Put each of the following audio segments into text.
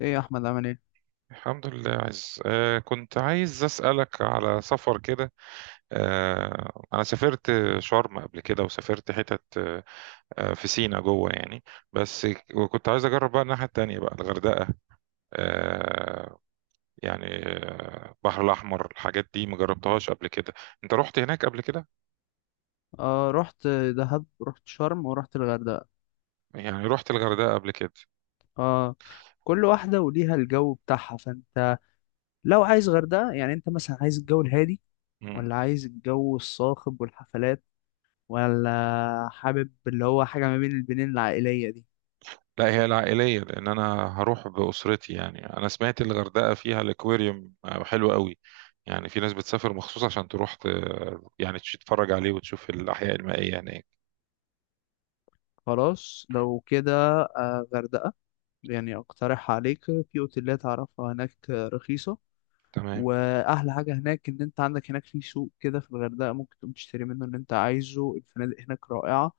ايه يا احمد عامل ايه؟ الحمد لله، عايز آه كنت عايز أسألك على سفر كده. آه أنا سافرت شرم قبل كده وسافرت حتت آه آه، في سينا جوه يعني بس. وكنت عايز أجرب بقى الناحية التانية بقى الغردقة. آه يعني آه، البحر الأحمر الحاجات دي مجربتهاش قبل كده. أنت رحت هناك قبل كده؟ اه رحت دهب، رحت شرم ورحت الغردقه. يعني رحت الغردقة قبل كده. اه كل واحده وليها الجو بتاعها. فانت لو عايز غردقه، يعني انت مثلا عايز الجو الهادي ولا عايز الجو الصاخب والحفلات، ولا حابب اللي هو حاجه ما بين البنين العائليه دي؟ لا هي العائلية لأن أنا هروح بأسرتي، يعني أنا سمعت الغردقة فيها الأكواريوم حلو قوي. يعني في ناس بتسافر مخصوص عشان تروح يعني تتفرج عليه وتشوف الأحياء المائية هناك. خلاص لو كده غردقه. يعني اقترح عليك في اوتيلات اعرفها هناك رخيصه. تمام. واحلى حاجه هناك ان انت عندك هناك في سوق كده في الغردقه، ممكن تقوم تشتري منه اللي انت عايزه. الفنادق هناك رائعه،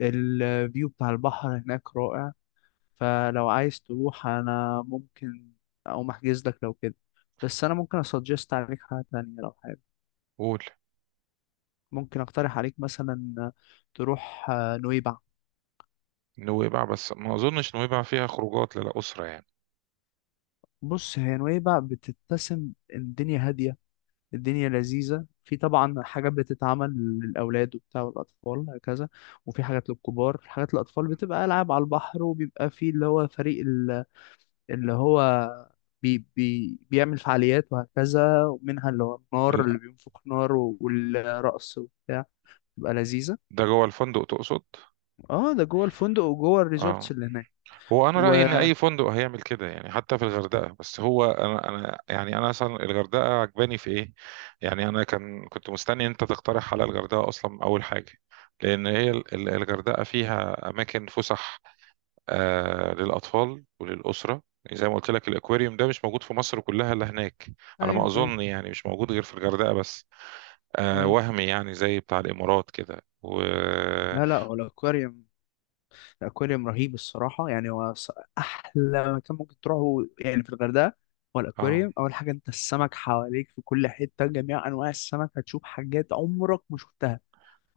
الفيو بتاع البحر هناك رائع. فلو عايز تروح انا ممكن اقوم احجز لك لو كده. بس انا ممكن اسجست عليك حاجه تانية لو حابب. قول. ممكن اقترح عليك مثلا تروح نويبع. نويبع؟ بس ما أظنش نويبع فيها خروجات للأسرة يعني. بص هي نويبع بتتسم، الدنيا هاديه، الدنيا لذيذة. في طبعا حاجات بتتعمل للأولاد وبتاع والأطفال وهكذا، وفي حاجات للكبار، حاجات للأطفال بتبقى ألعاب على البحر، وبيبقى في اللي هو فريق ال- اللي هو بي بي بيعمل فعاليات وهكذا، ومنها اللي هو النار لا، اللي بينفخ نار والرقص وبتاع. تبقى لذيذة. ده جوه الفندق تقصد؟ اه ده جوه الفندق وجوه الريزورتس اه. اللي هناك. هو انا و رايي ان اي فندق هيعمل كده يعني حتى في الغردقه، بس هو انا يعني انا اصلا الغردقه عجباني في ايه. يعني انا كنت مستني إن انت تقترح على الغردقه اصلا اول حاجه، لان هي الغردقه فيها اماكن فسح آه للاطفال وللاسره، يعني زي ما قلت لك الاكواريوم ده مش موجود في مصر كلها الا هناك، على ما أيوه أيوه اظن. يعني مش موجود غير في الغردقه بس. آه أيوه. وهمي يعني زي بتاع الامارات كده و لا، هو الأكواريوم، الأكواريوم رهيب الصراحة. يعني أحلى مكان ممكن تروحه يعني في الغردقة هو اه. الأكواريوم. أول حاجة أنت السمك حواليك في كل حتة، جميع أنواع السمك، هتشوف حاجات عمرك ما شفتها،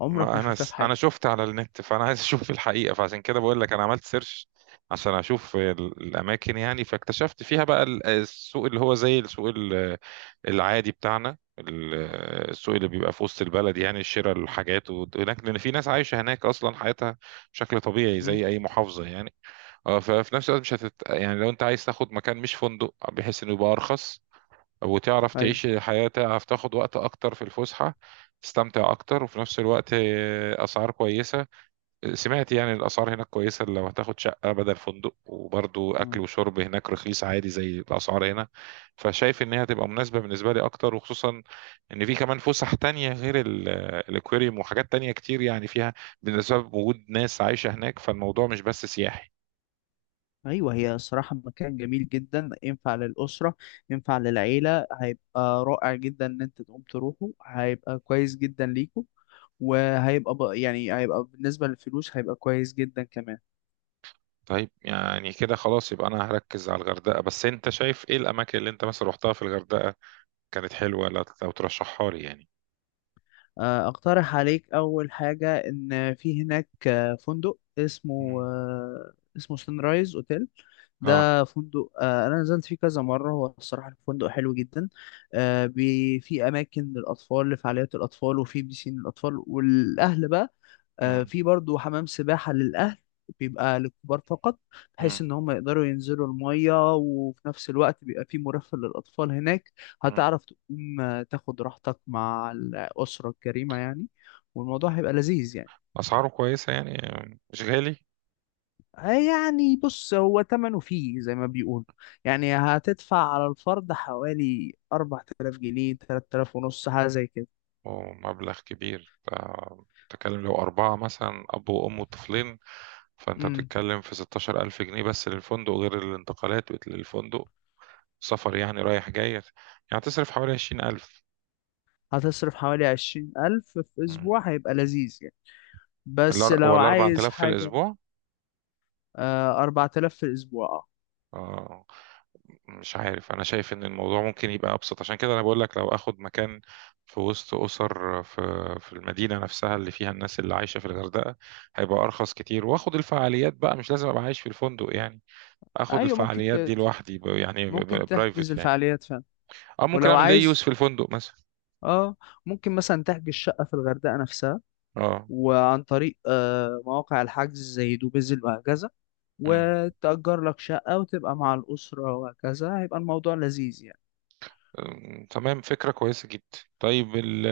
عمرك ما ما انا شفتها في س... انا حياتك. شفت على النت، فانا عايز اشوف الحقيقه، فعشان كده بقول لك انا عملت سيرش عشان اشوف الاماكن، يعني فاكتشفت فيها بقى السوق اللي هو زي السوق العادي بتاعنا السوق اللي بيبقى في وسط البلد، يعني شراء الحاجات. وهناك لان في ناس عايشه هناك اصلا حياتها بشكل طبيعي مم. زي اي محافظه يعني. اه ففي نفس الوقت مش هتت... يعني لو انت عايز تاخد مكان مش فندق بحيث انه يبقى ارخص وتعرف أيوه. تعيش الحياة، تعرف تاخد وقت أكتر في الفسحة تستمتع أكتر، وفي نفس الوقت آه، أسعار كويسة. سمعت يعني الأسعار هناك كويسة لو هتاخد شقة بدل فندق، وبرضو أكل مم. وشرب هناك رخيص عادي زي الأسعار هنا. فشايف إن هي هتبقى مناسبة بالنسبة لي أكتر، وخصوصا إن في كمان فسح تانية غير الأكواريوم وحاجات تانية كتير يعني فيها، بالنسبة وجود ناس عايشة هناك، فالموضوع مش بس سياحي. أيوه هي الصراحة مكان جميل جدا، ينفع للأسرة ينفع للعيلة. هيبقى رائع جدا إن أنت تقوم تروحه، هيبقى كويس جدا ليكم. وهيبقى ب- يعني هيبقى بالنسبة للفلوس هيبقى كويس جدا كمان. طيب يعني كده خلاص يبقى أنا هركز على الغردقة، بس أنت شايف إيه الأماكن اللي أنت مثلا روحتها في الغردقة كانت حلوة لو ترشحها لي يعني. اقترح عليك اول حاجة ان في هناك فندق مم. اسمه سان رايز اوتيل. اه. ده فندق، انا نزلت فيه كذا مرة. هو الصراحة الفندق حلو جدا. في اماكن للاطفال لفعاليات الاطفال، وفي بيسين للاطفال والاهل بقى. مم. في برضو حمام سباحة للأهل بيبقى للكبار فقط، بحيث مم. ان هم يقدروا ينزلوا المية، وفي نفس الوقت بيبقى في مرافق للأطفال هناك. مم. هتعرف تقوم تاخد راحتك مع الأسرة الكريمة يعني، والموضوع هيبقى لذيذ يعني. أسعاره كويسة يعني؟ مش غالي؟ يعني بص هو تمنه فيه زي ما بيقولوا. يعني هتدفع على الفرد حوالي 4000 جنيه، 3000 ونص، حاجة زي كده. ومبلغ كبير آه، بتتكلم لو أربعة مثلا أب وأم وطفلين فأنت امم بتتكلم في 16000 جنيه بس للفندق، غير الانتقالات للفندق، سفر يعني رايح جاي. يعني تصرف حوالي 20000. هتصرف حوالي 20,000 في مم. أسبوع، هيبقى لذيذ يعني. بس لو ولا عايز 4000 في حاجة، الأسبوع؟ آه 4,000 في الأسبوع. آه. مش عارف، انا شايف ان الموضوع ممكن يبقى ابسط، عشان كده انا بقول لك لو اخد مكان في وسط اسر في في المدينه نفسها اللي فيها الناس اللي عايشه في الغردقه، هيبقى ارخص كتير، واخد الفعاليات بقى مش لازم ابقى عايش في الفندق يعني. اه اخد أيوة الفعاليات دي لوحدي ب- يعني ممكن تحجز برايفت يعني، الفعاليات فعلا. او ممكن ولو اعمل دي يوز عايز، في الفندق مثلا. اه ممكن مثلا تحجز شقة في الغردقة نفسها، اه. وعن طريق مواقع الحجز زي دوبيزل وهكذا، وتأجر لك شقة وتبقى مع الأسرة وهكذا، هيبقى الموضوع لذيذ يعني. أم، تمام فكرة كويسة جدا. طيب ال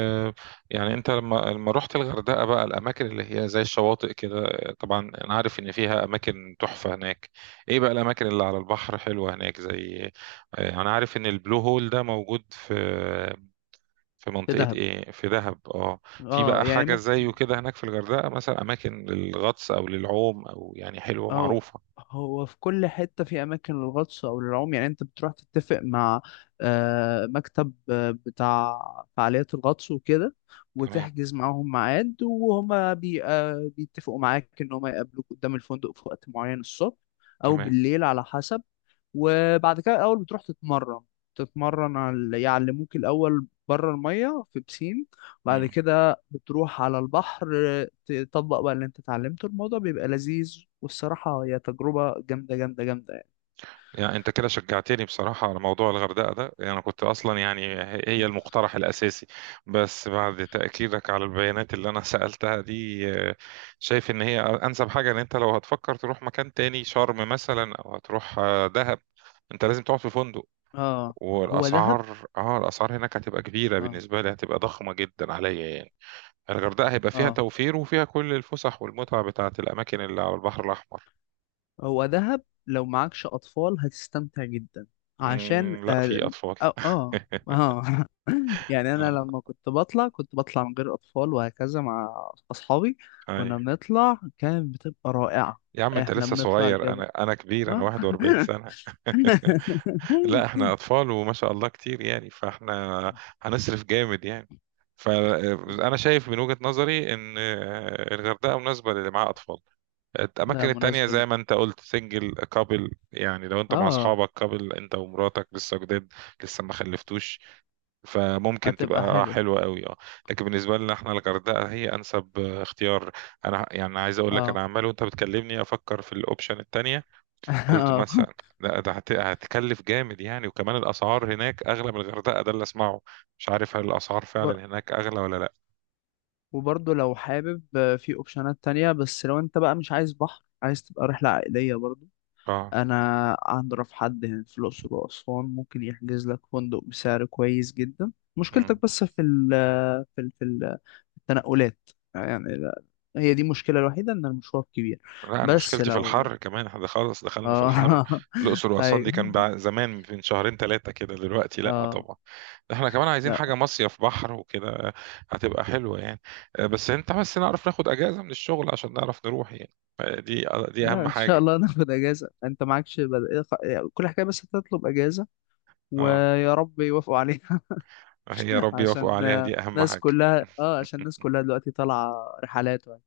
يعني انت لما رحت الغردقة بقى، الأماكن اللي هي زي الشواطئ كده، طبعا أنا عارف إن فيها أماكن تحفة هناك، إيه بقى الأماكن اللي على البحر حلوة هناك؟ زي آه، أنا عارف إن البلو هول ده موجود في في في منطقة دهب، إيه، في دهب أه. في اه بقى يعني حاجة ممكن. زيه كده هناك في الغردقة مثلا، أماكن للغطس أو للعوم أو يعني حلوة أو معروفة؟ هو في كل حتة في أماكن للغطس أو للعوم. يعني أنت بتروح تتفق مع مكتب بتاع فعاليات الغطس وكده، تمام. وتحجز معاهم ميعاد، وهما بي آه، بيتفقوا معاك إن هما يقابلوك قدام الفندق في وقت معين الصبح أو تمام. بالليل على حسب. وبعد كده الاول بتروح تتمرن، يعلموك الاول بره الميه في بسين. بعد كده بتروح على البحر، تطبق بقى اللي انت اتعلمته. الموضوع بيبقى لذيذ، والصراحه هي تجربه جامده جامده جامده يعني. يعني انت كده شجعتني بصراحة على موضوع الغردقة ده، يعني انا كنت اصلا يعني هي مم. المقترح الاساسي، بس بعد تأكيدك على البيانات اللي انا سألتها دي آه، شايف ان هي انسب حاجة. ان انت لو هتفكر تروح مكان تاني شرم مثلا او هتروح آه، دهب، انت لازم تقعد في فندق، اه هو دهب. والاسعار اه الاسعار هناك هتبقى كبيرة اه. بالنسبة لي، هتبقى ضخمة جدا عليا يعني. الغردقة هيبقى فيها اه توفير وفيها كل الفسح والمتعة بتاعت الأماكن اللي على البحر الأحمر. هو دهب لو معكش أطفال هتستمتع جدا، عشان مم، لا في أطفال. آه آه, آه. يعني أنا آه، لما كنت بطلع كنت بطلع من غير أطفال وهكذا مع أصحابي، كنا أيوة. بنطلع كانت بتبقى رائعة. يا عم انت إحنا لسه بنطلع صغير، الجبل. انا كبير، انا 41 آه. سنة. لا احنا اطفال وما شاء الله كتير، يعني فاحنا هنصرف جامد يعني. فانا شايف من وجهة نظري ان آه، الغردقة مناسبة للي معاه اطفال. ده الاماكن التانية مناسبة زي جدا. ما انت قلت سنجل كابل، يعني لو انت مع آه اصحابك كابل انت ومراتك لسه جداد لسه ما خلفتوش، فممكن هتبقى تبقى حلو. حلوة قوي اه. لكن بالنسبة لنا احنا، الغردقة هي انسب آه، اختيار. انا يعني عايز اقول لك انا آه عمال وانت بتكلمني افكر في الاوبشن التانية، قلت آه مثلا لا ده هتكلف جامد يعني، وكمان الاسعار هناك اغلى من الغردقة ده اللي اسمعه. مش عارف هل الاسعار وبر- فعلا هناك اغلى ولا لا. وبرضه لو حابب، في أوبشنات تانية. بس لو أنت بقى مش عايز بحر، عايز تبقى رحلة عائلية برضه، اه. انا اعرف حد هنا في الاقصر واسوان ممكن يحجز لك فندق بسعر كويس جدا. مشكلتك بس في في ال في ال- التنقلات يعني. هي دي المشكله الوحيده، ان المشوار كبير. لا انا بس مشكلتي في لو الحر كمان، احنا خلاص دخلنا في الحر. اه الاقصر واسوان دي كان ايوه. زمان من شهرين ثلاثه كده، دلوقتي لا اه طبعا. احنا كمان عايزين حاجه لا مصيف بحر وكده هتبقى حلوه يعني. آه، بس انت بس نعرف ناخد اجازه من الشغل عشان نعرف نروح يعني. آه، دي لا اهم ان شاء حاجه. الله ناخد اجازه. انت كل حكايه بس تطلب اجازه، اه ويا رب يوافقوا عليها. هي يا رب يوفق عشان عليها، دي اهم الناس حاجه. كلها، اه عشان الناس كلها دلوقتي طالعة رحلات وهكذا.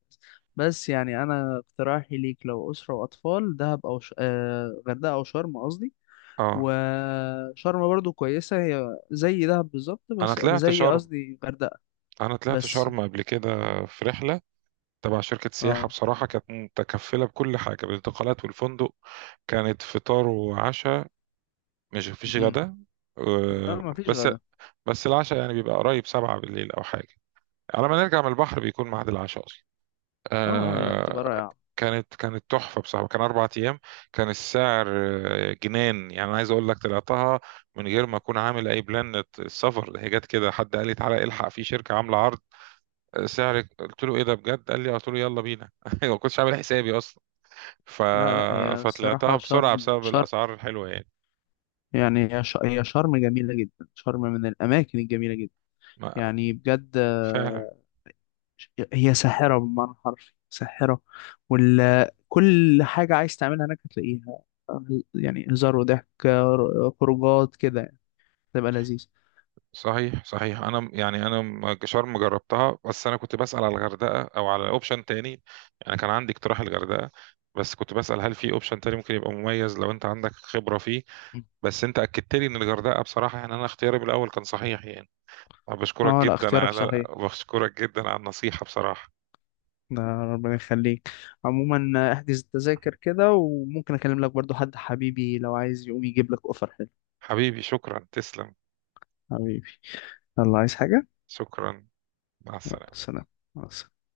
بس يعني انا اقتراحي ليك لو اسرة واطفال، دهب او ش... آه غردقة او شرم قصدي اه. وشرم برضو كويسة، هي زي دهب بالظبط، انا بس طلعت زي شرم. قصدي غردقة. انا طلعت بس شرم قبل كده في رحله تبع شركة سياحة، اه. بصراحة كانت متكفلة بكل حاجة، بالانتقالات والفندق، كانت فطار وعشاء، مش مفيش م-م. غدا لا آه، ما فيش بس. غدا. بس العشاء يعني بيبقى قريب سبعة بالليل أو حاجة، على ما نرجع من البحر بيكون ميعاد العشاء أصلا اه لا بتبقى آه، رائعة. كانت تحفة بصراحة. كان أربع أيام. كان السعر آه، جنان يعني. أنا عايز أقول لك طلعتها من غير ما أكون عامل أي بلان السفر، هي جت كده، حد قال لي تعالى الحق في شركة عاملة عرض آه، سعرك. قلت له إيه ده بجد؟ قال لي آه. قلت له يلا بينا. ما كنتش عامل حسابي ف... لا، هي فطلعتها الصراحة بسرعة شرم بسبب شرم. الأسعار الحلوة يعني. يعني هي شرم جميلة جدا، شرم من الأماكن الجميلة جدا ما... يعني بجد. فعلا. هي ساحرة بمعنى حرفي، ساحرة. وال كل حاجة عايز تعملها هناك هتلاقيها، يعني هزار وضحك، خروجات كده يعني، تبقى لذيذ. صحيح صحيح. أنا يعني أنا شرم جربتها، بس أنا كنت بسأل على الغردقة أو على أوبشن تاني، يعني كان عندي اقتراح الغردقة، بس كنت بسأل هل في أوبشن تاني ممكن يبقى مميز لو أنت عندك خبرة فيه. بس أنت أكدت لي إن الغردقة، بصراحة يعني أنا اختياري بالأول كان صحيح يعني. أنا اه لا اختيارك صحيح، بشكرك جدا على النصيحة بصراحة. ده ربنا يخليك. عموما احجز التذاكر كده، وممكن اكلم لك برضو حد حبيبي لو عايز يقوم يجيب لك اوفر حلو. حبيبي شكرا تسلم. حبيبي، الله عايز حاجة؟ شكرا. مع يلا، السلامة. سلام. مع السلامة.